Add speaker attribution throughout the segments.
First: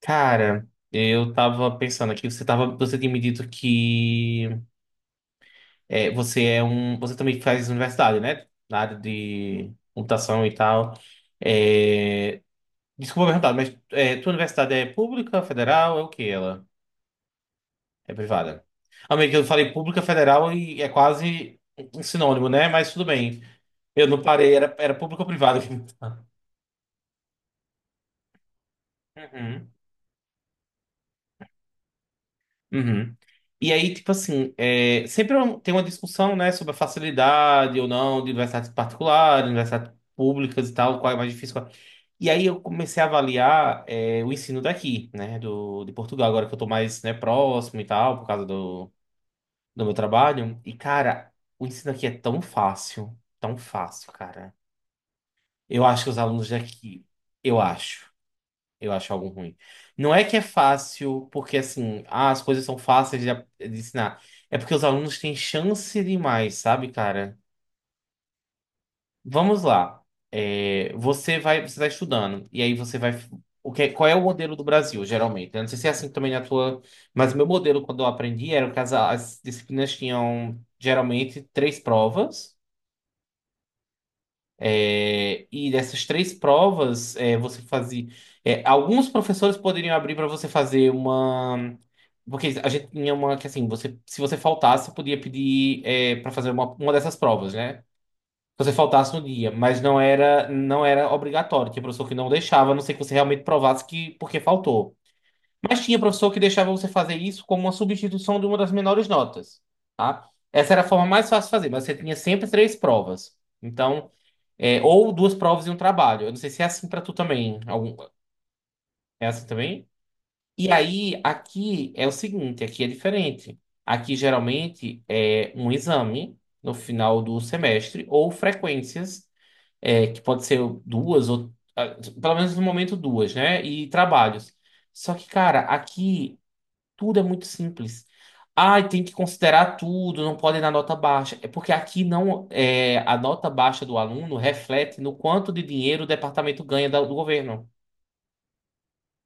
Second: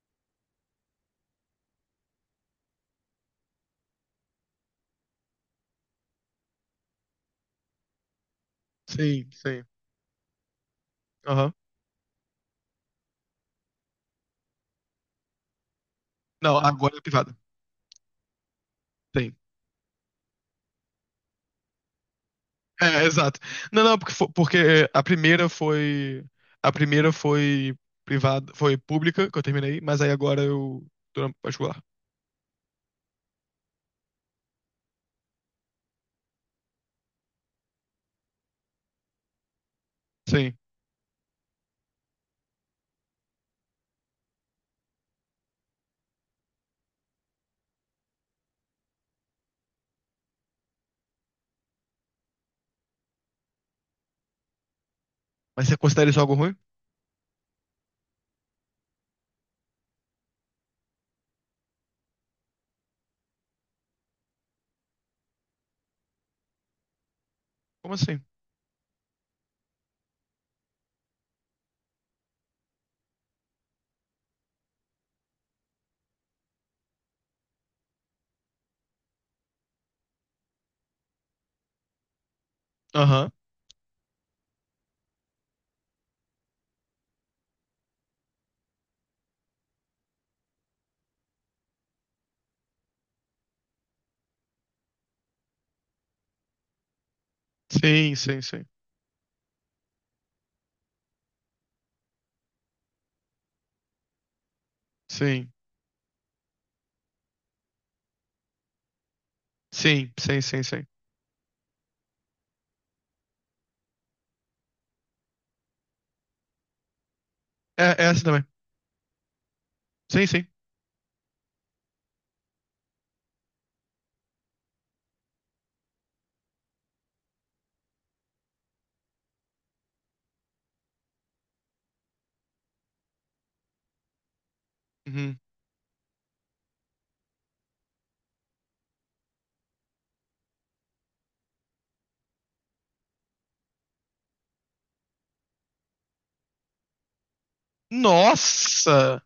Speaker 1: Cara, eu tava pensando aqui, você tinha me dito que é, você é você também faz universidade, né? Na área
Speaker 2: Sim, sim.
Speaker 1: de computação e tal.
Speaker 2: Aham.
Speaker 1: É, Desculpa perguntar, mas tua universidade é pública, federal, é o que
Speaker 2: Não,
Speaker 1: ela?
Speaker 2: agora é privada.
Speaker 1: É privada.
Speaker 2: Tem.
Speaker 1: Amigo, eu falei pública, federal e é quase um sinônimo, né? Mas
Speaker 2: É,
Speaker 1: tudo
Speaker 2: exato.
Speaker 1: bem.
Speaker 2: Não, não,
Speaker 1: Eu
Speaker 2: porque,
Speaker 1: não parei, era,
Speaker 2: porque
Speaker 1: era
Speaker 2: a
Speaker 1: pública ou
Speaker 2: primeira
Speaker 1: privada.
Speaker 2: foi. A primeira foi privada, foi pública, que eu
Speaker 1: Uhum.
Speaker 2: terminei, mas aí agora eu tô na particular.
Speaker 1: Uhum. E aí, tipo assim, tem uma discussão, né, sobre a facilidade ou não de universidades particulares, universidades
Speaker 2: Sim.
Speaker 1: públicas e tal, qual é mais difícil. E aí eu comecei a avaliar o ensino daqui, né, de Portugal, agora que eu tô mais, né, próximo e tal, por causa do meu trabalho. E, cara, o ensino aqui é tão fácil, cara.
Speaker 2: Mas você
Speaker 1: Eu acho
Speaker 2: considera
Speaker 1: que
Speaker 2: isso
Speaker 1: os
Speaker 2: algo
Speaker 1: alunos
Speaker 2: ruim?
Speaker 1: daqui, eu acho. Eu acho algo ruim. Não é que é fácil, porque assim, as coisas são fáceis de ensinar. É porque os alunos têm chance demais, sabe, cara?
Speaker 2: Como assim?
Speaker 1: Vamos lá. Você vai, você está estudando, e aí você vai. Qual é o modelo do Brasil geralmente, né? Não sei se é assim também na tua. Mas o meu modelo, quando eu aprendi, era que as disciplinas tinham geralmente três provas.
Speaker 2: Aham.
Speaker 1: E dessas três provas, você fazia. Alguns professores poderiam abrir para você fazer uma. Porque a gente tinha uma que assim, se você faltasse, podia pedir para fazer uma dessas provas, né?
Speaker 2: Sim, sim,
Speaker 1: Se
Speaker 2: sim.
Speaker 1: você faltasse no dia, mas não era obrigatório. Tinha professor que não deixava, a não ser que você realmente provasse que porque faltou.
Speaker 2: Sim.
Speaker 1: Mas tinha professor que deixava você fazer isso como uma substituição de uma das menores notas,
Speaker 2: Sim,
Speaker 1: tá?
Speaker 2: sim, sim,
Speaker 1: Essa era a
Speaker 2: sim.
Speaker 1: forma mais fácil de fazer, mas você tinha sempre três provas. Então. Ou duas provas e um trabalho. Eu não sei se é assim pra tu também.
Speaker 2: É, é essa também.
Speaker 1: É assim também?
Speaker 2: Sim, sim.
Speaker 1: E aí, aqui é o seguinte, aqui é diferente. Aqui geralmente é um exame no final do semestre ou frequências, que pode ser duas ou pelo menos no momento duas, né? E trabalhos. Só que,
Speaker 2: Uhum.
Speaker 1: cara, aqui tudo é muito simples. Ai, tem que considerar tudo, não pode dar nota baixa. É porque aqui não é a nota baixa do aluno reflete no quanto de dinheiro o departamento ganha do governo.
Speaker 2: Nossa!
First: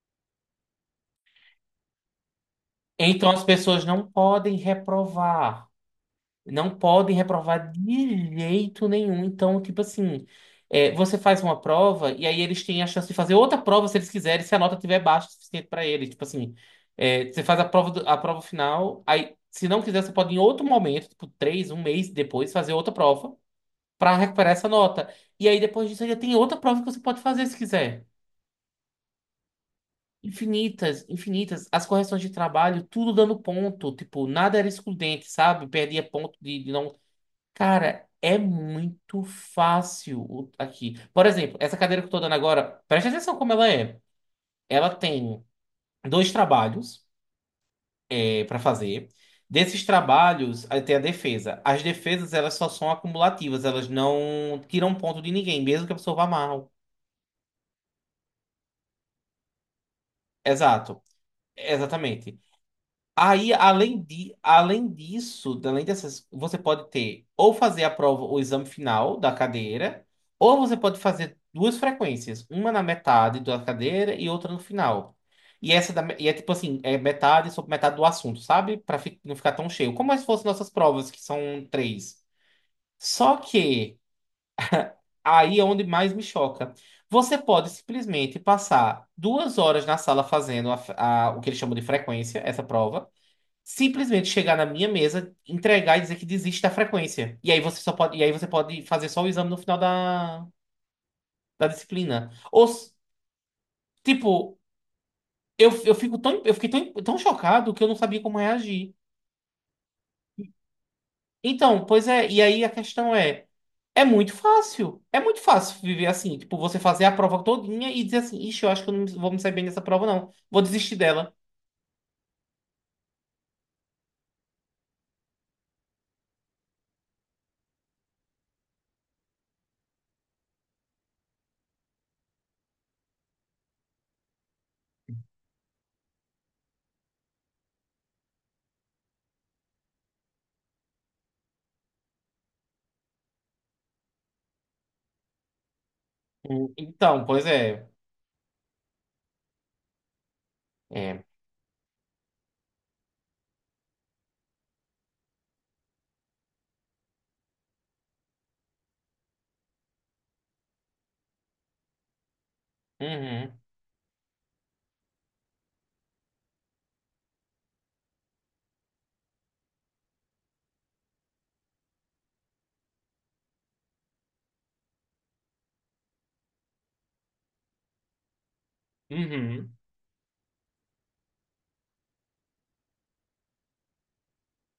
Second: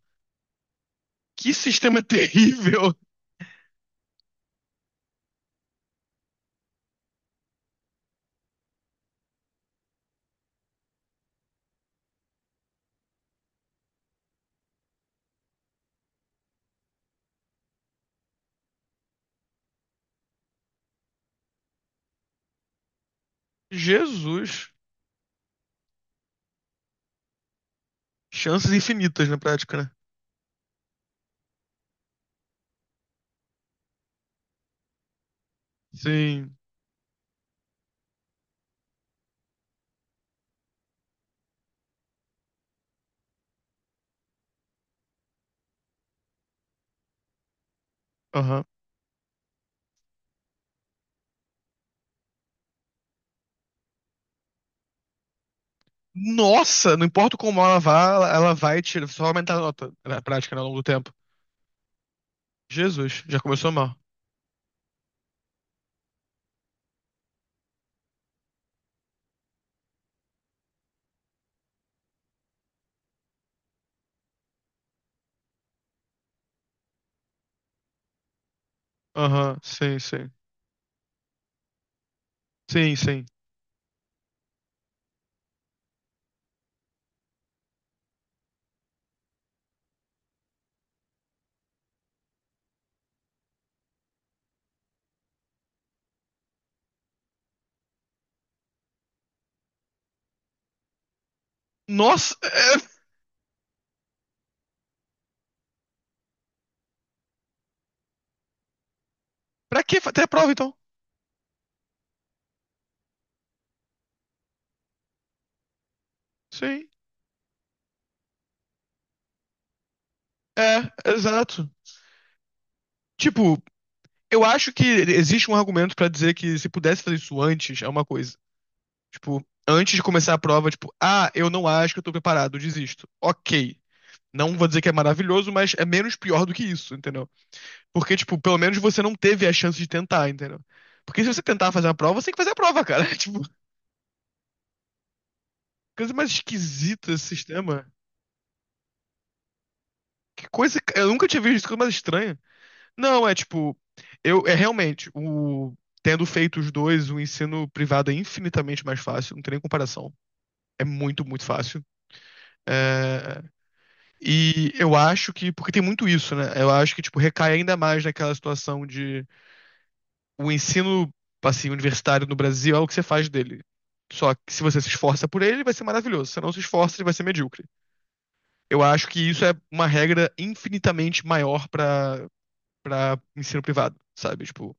Speaker 2: Que sistema terrível!
Speaker 1: Então as pessoas não podem reprovar. Não podem reprovar de jeito nenhum. Então, tipo assim, você faz uma prova e aí eles têm a chance de fazer outra prova se eles quiserem, se a nota tiver baixa o suficiente para eles. Tipo assim, você faz a prova, a prova final, aí se não quiser, você pode em outro momento, tipo três, um mês depois, fazer outra prova para recuperar essa
Speaker 2: Jesus!
Speaker 1: nota. E aí depois disso ainda tem outra prova que você pode fazer se quiser.
Speaker 2: Chances infinitas na prática, né?
Speaker 1: Infinitas, infinitas. As correções de trabalho, tudo dando ponto. Tipo, nada era excludente, sabe? Perdia ponto
Speaker 2: Sim.
Speaker 1: de não. Cara, é muito fácil aqui. Por exemplo, essa cadeira que eu tô dando agora, preste atenção como ela é. Ela tem dois trabalhos para
Speaker 2: Aham.
Speaker 1: fazer. Desses trabalhos, aí tem a defesa. As defesas, elas só são acumulativas, elas não tiram ponto de ninguém, mesmo que a pessoa vá mal.
Speaker 2: Nossa, não importa como ela vá, ela vai tirar, só aumentar a nota na prática, né, ao longo do
Speaker 1: Exato.
Speaker 2: tempo.
Speaker 1: Exatamente.
Speaker 2: Jesus, já
Speaker 1: Aí,
Speaker 2: começou mal.
Speaker 1: além disso, além dessas, você pode ter ou fazer a prova, o exame final da cadeira, ou você pode fazer duas frequências, uma na metade da cadeira e outra no final. E é tipo assim, é metade sobre metade do assunto, sabe? Para não ficar
Speaker 2: Aham,
Speaker 1: tão cheio.
Speaker 2: sim,
Speaker 1: Como se
Speaker 2: sim.
Speaker 1: fossem nossas provas, que são três.
Speaker 2: Sim, sim.
Speaker 1: Só que aí é onde mais me choca. Você pode simplesmente passar 2 horas na sala fazendo o que eles chamam de frequência, essa prova simplesmente chegar na minha mesa, entregar e dizer que desiste da frequência. E aí você pode fazer só o exame no final da disciplina.
Speaker 2: Nossa, é,
Speaker 1: Tipo, eu fico eu fiquei tão, tão chocado que eu não sabia como reagir.
Speaker 2: pra que até a prova então?
Speaker 1: Então, pois é, e aí a questão é, é muito fácil. É muito fácil viver assim, tipo, você
Speaker 2: Sim,
Speaker 1: fazer a prova todinha e dizer assim, ixi, eu acho que eu não vou me sair bem nessa prova, não. Vou
Speaker 2: é,
Speaker 1: desistir dela.
Speaker 2: exato. Tipo, eu acho que existe um argumento pra dizer que se pudesse fazer isso antes, é uma coisa. Tipo, antes de começar a prova, tipo, ah, eu não acho que eu tô preparado, desisto. Ok. Não vou dizer que é maravilhoso, mas é menos pior do que isso, entendeu? Porque, tipo, pelo menos você não teve a chance de tentar, entendeu? Porque se você tentar fazer a prova, você tem que fazer a prova, cara. Tipo, coisa mais
Speaker 1: Hum.
Speaker 2: esquisita esse
Speaker 1: Então, pois
Speaker 2: sistema.
Speaker 1: é.
Speaker 2: Que coisa. Eu
Speaker 1: É.
Speaker 2: nunca tinha visto isso, coisa mais estranha. Não, é tipo. Eu, é realmente. O, tendo feito os dois, o ensino privado é infinitamente mais fácil, não tem nem comparação. É muito, muito fácil. É,
Speaker 1: Uhum.
Speaker 2: e eu acho que. Porque tem muito isso, né? Eu acho que, tipo, recai ainda mais naquela situação de. O ensino assim, universitário no Brasil é o que você faz dele. Só que se você se esforça por ele, vai ser maravilhoso. Se não se esforça, ele vai ser medíocre. Eu acho que isso é
Speaker 1: Uhum.
Speaker 2: uma regra infinitamente maior para ensino privado, sabe? Tipo,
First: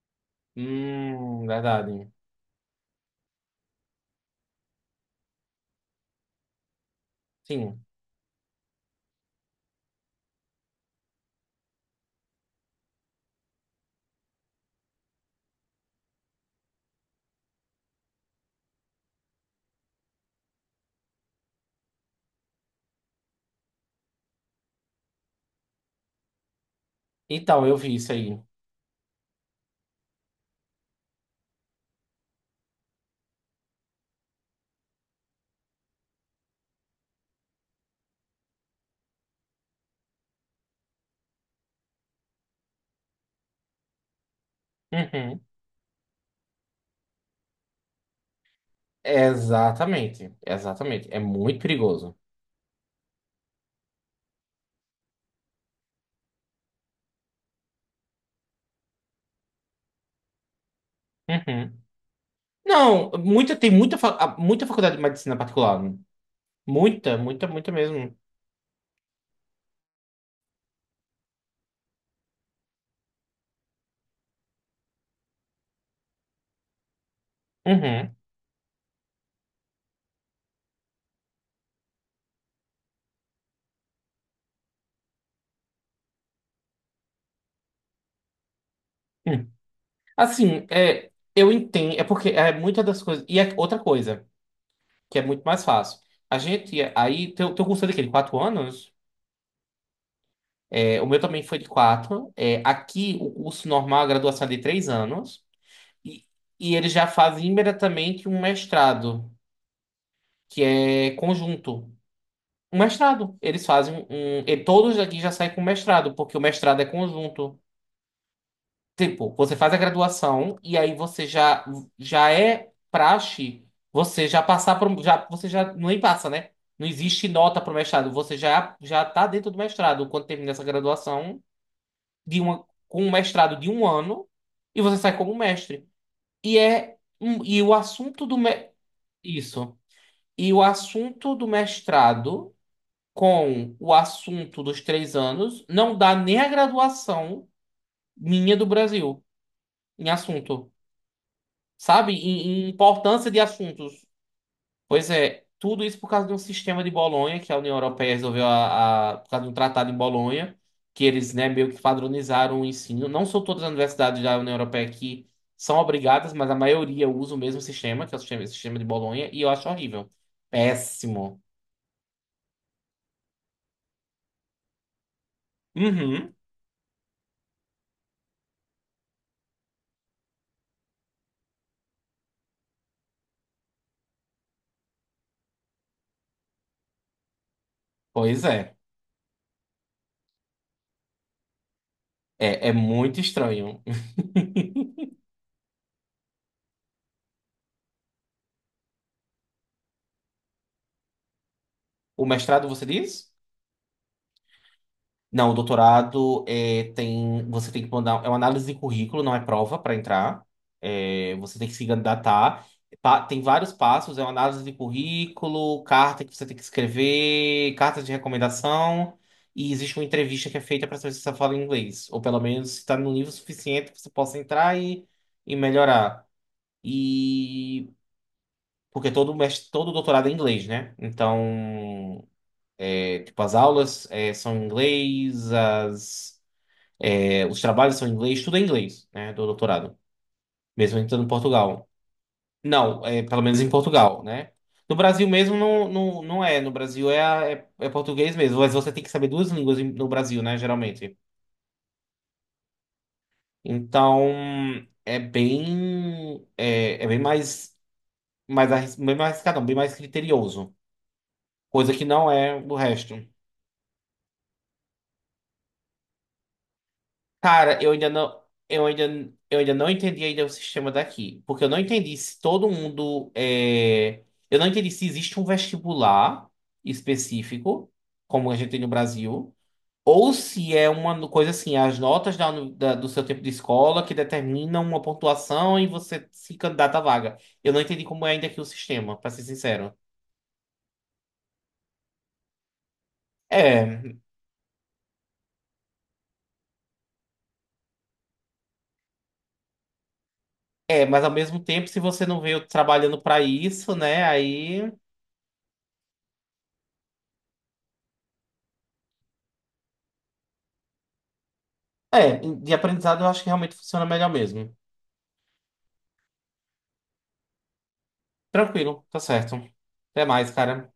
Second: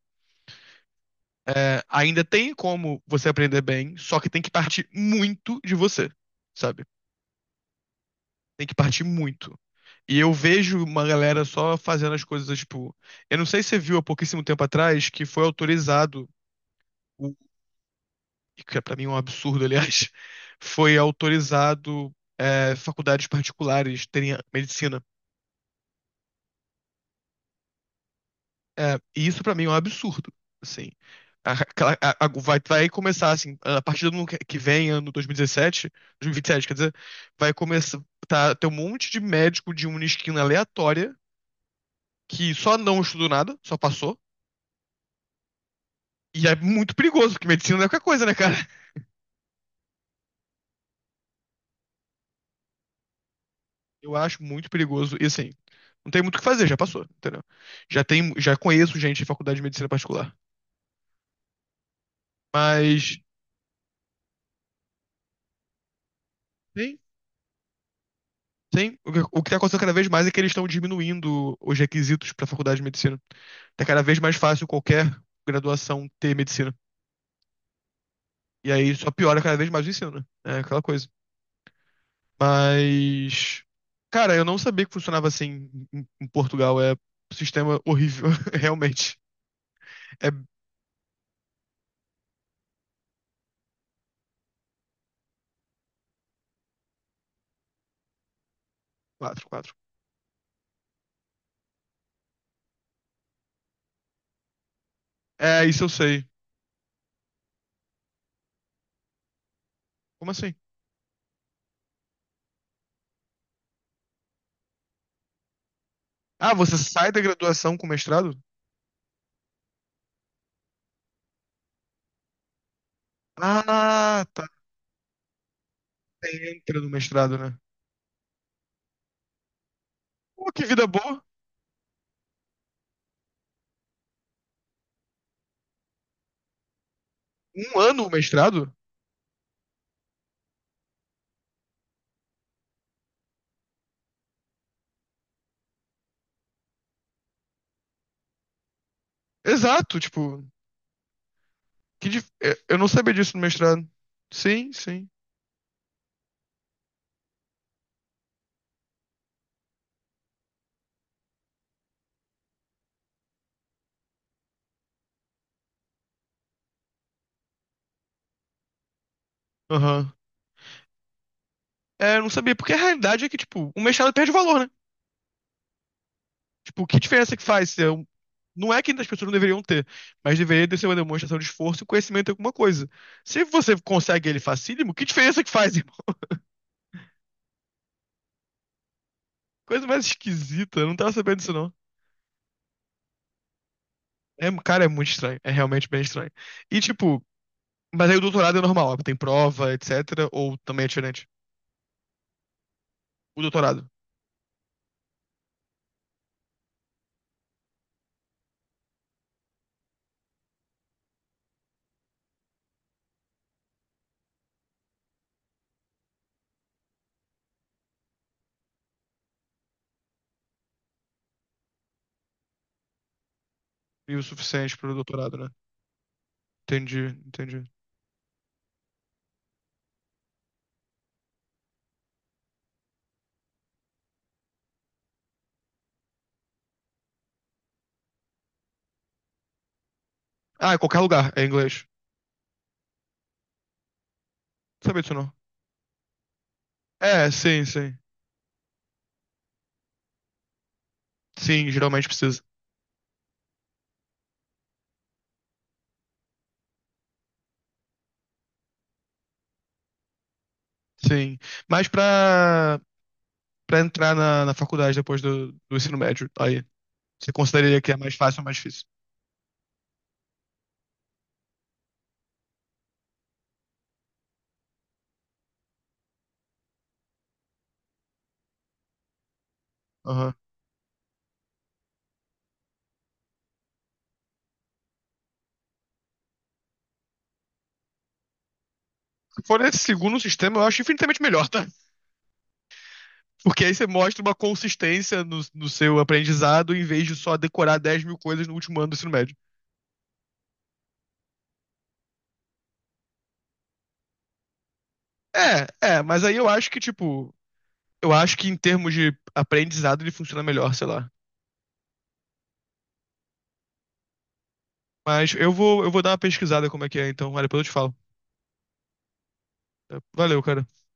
Speaker 2: é,
Speaker 1: Verdade.
Speaker 2: ainda tem como você aprender bem, só que tem que partir muito de você, sabe?
Speaker 1: Sim.
Speaker 2: Tem que partir muito. E eu vejo uma galera só fazendo as coisas, tipo, eu não sei se você viu há pouquíssimo tempo atrás que foi autorizado o e que é para mim um absurdo, aliás, foi autorizado, é, faculdades particulares terem medicina.
Speaker 1: Então, eu vi isso aí.
Speaker 2: É, e isso para mim é um absurdo, assim. Vai começar assim, a partir do ano que vem, ano dois mil e dezessete, 2027, quer dizer, vai começar, tá, ter um monte de médico de uma esquina aleatória que só não estudou nada, só passou.
Speaker 1: Uhum.
Speaker 2: E é muito perigoso, porque medicina não é qualquer coisa, né, cara?
Speaker 1: Exatamente, exatamente. É muito perigoso.
Speaker 2: Eu acho muito perigoso. E assim, não tem muito o que fazer, já passou, entendeu? Já tem, já conheço gente de faculdade de medicina particular.
Speaker 1: Uhum. Não,
Speaker 2: Mas
Speaker 1: tem muita, muita faculdade de medicina particular.
Speaker 2: sim,
Speaker 1: Muita, muita, muita mesmo.
Speaker 2: sim. O que tá acontecendo cada vez mais é que eles estão diminuindo os requisitos para faculdade de medicina. Tá cada vez mais fácil qualquer graduação ter medicina.
Speaker 1: Uhum.
Speaker 2: E aí só piora cada vez mais o ensino, né? É aquela coisa. Mas, cara, eu não sabia que funcionava assim em Portugal. É um sistema horrível, realmente.
Speaker 1: Hum.
Speaker 2: É
Speaker 1: Assim, eu entendo, é porque é muita das coisas. E é outra coisa, que é muito mais fácil. Teu, curso é de quê? De 4 anos?
Speaker 2: quatro, quatro.
Speaker 1: O meu também foi de quatro. Aqui, o curso normal, a graduação é de 3 anos.
Speaker 2: É, isso eu sei.
Speaker 1: E, e eles já fazem imediatamente um mestrado.
Speaker 2: Como assim?
Speaker 1: Que é conjunto. Um mestrado. Eles fazem um. E todos daqui já saem com mestrado, porque o
Speaker 2: Ah, você
Speaker 1: mestrado é
Speaker 2: sai da
Speaker 1: conjunto.
Speaker 2: graduação com mestrado?
Speaker 1: Tipo, você faz a graduação e aí você já é praxe,
Speaker 2: Ah,
Speaker 1: você já
Speaker 2: tá.
Speaker 1: passar por. Você já nem passa, né?
Speaker 2: Você entra
Speaker 1: Não
Speaker 2: no
Speaker 1: existe
Speaker 2: mestrado, né?
Speaker 1: nota para o mestrado. Você já tá dentro do mestrado quando
Speaker 2: Pô,
Speaker 1: termina essa
Speaker 2: que vida boa.
Speaker 1: graduação com um mestrado de um ano e você sai como mestre. E é. Um- E o
Speaker 2: Um ano o
Speaker 1: assunto do. Me-
Speaker 2: mestrado?
Speaker 1: Isso. E o assunto do mestrado com o assunto dos 3 anos, não dá nem a graduação minha do Brasil
Speaker 2: Exato,
Speaker 1: em
Speaker 2: tipo.
Speaker 1: assunto, sabe?
Speaker 2: É,
Speaker 1: Em
Speaker 2: eu não sabia
Speaker 1: importância
Speaker 2: disso
Speaker 1: de
Speaker 2: no mestrado.
Speaker 1: assuntos.
Speaker 2: Sim, sim.
Speaker 1: Pois é, tudo isso por causa de um sistema de Bolonha que a União Europeia resolveu por causa de um tratado em Bolonha, que eles, né, meio que padronizaram o ensino. Não são todas as universidades da União Europeia que são obrigadas, mas a maioria usa o mesmo sistema, que é o sistema, esse sistema de Bolonha, e eu acho horrível.
Speaker 2: Aham.
Speaker 1: Péssimo.
Speaker 2: É, eu não sabia, porque a realidade é que, tipo, o mestrado perde valor, né?
Speaker 1: Uhum.
Speaker 2: Tipo, que diferença que faz? Se é um- Não é que as pessoas não deveriam ter, mas deveria ter sido uma demonstração de esforço e conhecimento em alguma coisa. Se você consegue ele facílimo, que diferença que faz, irmão?
Speaker 1: Pois é.
Speaker 2: Coisa mais esquisita, eu não tava sabendo disso, não.
Speaker 1: É muito estranho.
Speaker 2: É, cara, é muito estranho. É realmente bem estranho. E, tipo, mas aí o doutorado é normal, tem prova, etc. Ou também é diferente?
Speaker 1: O mestrado, você diz?
Speaker 2: O doutorado.
Speaker 1: Não, o doutorado você tem que mandar, é uma análise de currículo, não é prova para entrar. Você tem que se candidatar. Tem vários passos, é uma análise de currículo, carta que você tem que escrever, carta de recomendação, e existe uma entrevista que é feita para saber se você fala inglês, ou pelo menos se está no nível suficiente que você
Speaker 2: E o
Speaker 1: possa
Speaker 2: suficiente
Speaker 1: entrar
Speaker 2: pro
Speaker 1: e,
Speaker 2: doutorado, né?
Speaker 1: e melhorar.
Speaker 2: Entendi, entendi.
Speaker 1: E porque todo doutorado é inglês, né? Então. Tipo, as aulas são em inglês, os trabalhos são em inglês, tudo é em inglês, né, do doutorado,
Speaker 2: Ah, em
Speaker 1: mesmo
Speaker 2: qualquer
Speaker 1: entrando em
Speaker 2: lugar, é inglês.
Speaker 1: Portugal. Não, pelo menos em Portugal, né? No
Speaker 2: Sabia disso
Speaker 1: Brasil
Speaker 2: não?
Speaker 1: mesmo não, não, não é, no Brasil
Speaker 2: É, sim,
Speaker 1: é
Speaker 2: sim.
Speaker 1: português mesmo, mas você tem que saber duas línguas no Brasil, né, geralmente.
Speaker 2: Sim, geralmente precisa.
Speaker 1: Então, é bem mais, bem mais arriscado, não, bem mais criterioso,
Speaker 2: Sim. Mas
Speaker 1: coisa que não é do
Speaker 2: pra,
Speaker 1: resto.
Speaker 2: pra entrar na faculdade depois do ensino médio, aí, você consideraria
Speaker 1: Cara,
Speaker 2: que é mais fácil ou mais difícil?
Speaker 1: eu ainda não entendi ainda o sistema daqui, porque eu não entendi se existe um vestibular específico, como a gente tem no Brasil,
Speaker 2: Aham.
Speaker 1: ou se é uma no- coisa assim, as notas do seu tempo de escola que determinam uma pontuação e você se candidata à vaga. Eu não entendi como é ainda aqui o sistema, pra
Speaker 2: Se
Speaker 1: ser
Speaker 2: for nesse
Speaker 1: sincero.
Speaker 2: segundo sistema, eu acho infinitamente melhor, tá? Porque aí você
Speaker 1: É,
Speaker 2: mostra uma consistência no seu aprendizado em vez de só decorar 10 mil coisas no último ano do ensino médio.
Speaker 1: mas ao mesmo tempo, se você não veio trabalhando pra isso, né, aí.
Speaker 2: É, é, mas aí eu acho que, tipo, eu acho que em termos de aprendizado ele funciona melhor, sei lá.
Speaker 1: De aprendizado eu acho que realmente funciona melhor mesmo.
Speaker 2: Mas eu vou dar uma pesquisada como é que é, então, olha, depois eu te falo.
Speaker 1: Tranquilo, tá certo. Até
Speaker 2: Valeu,
Speaker 1: mais,
Speaker 2: cara.
Speaker 1: cara.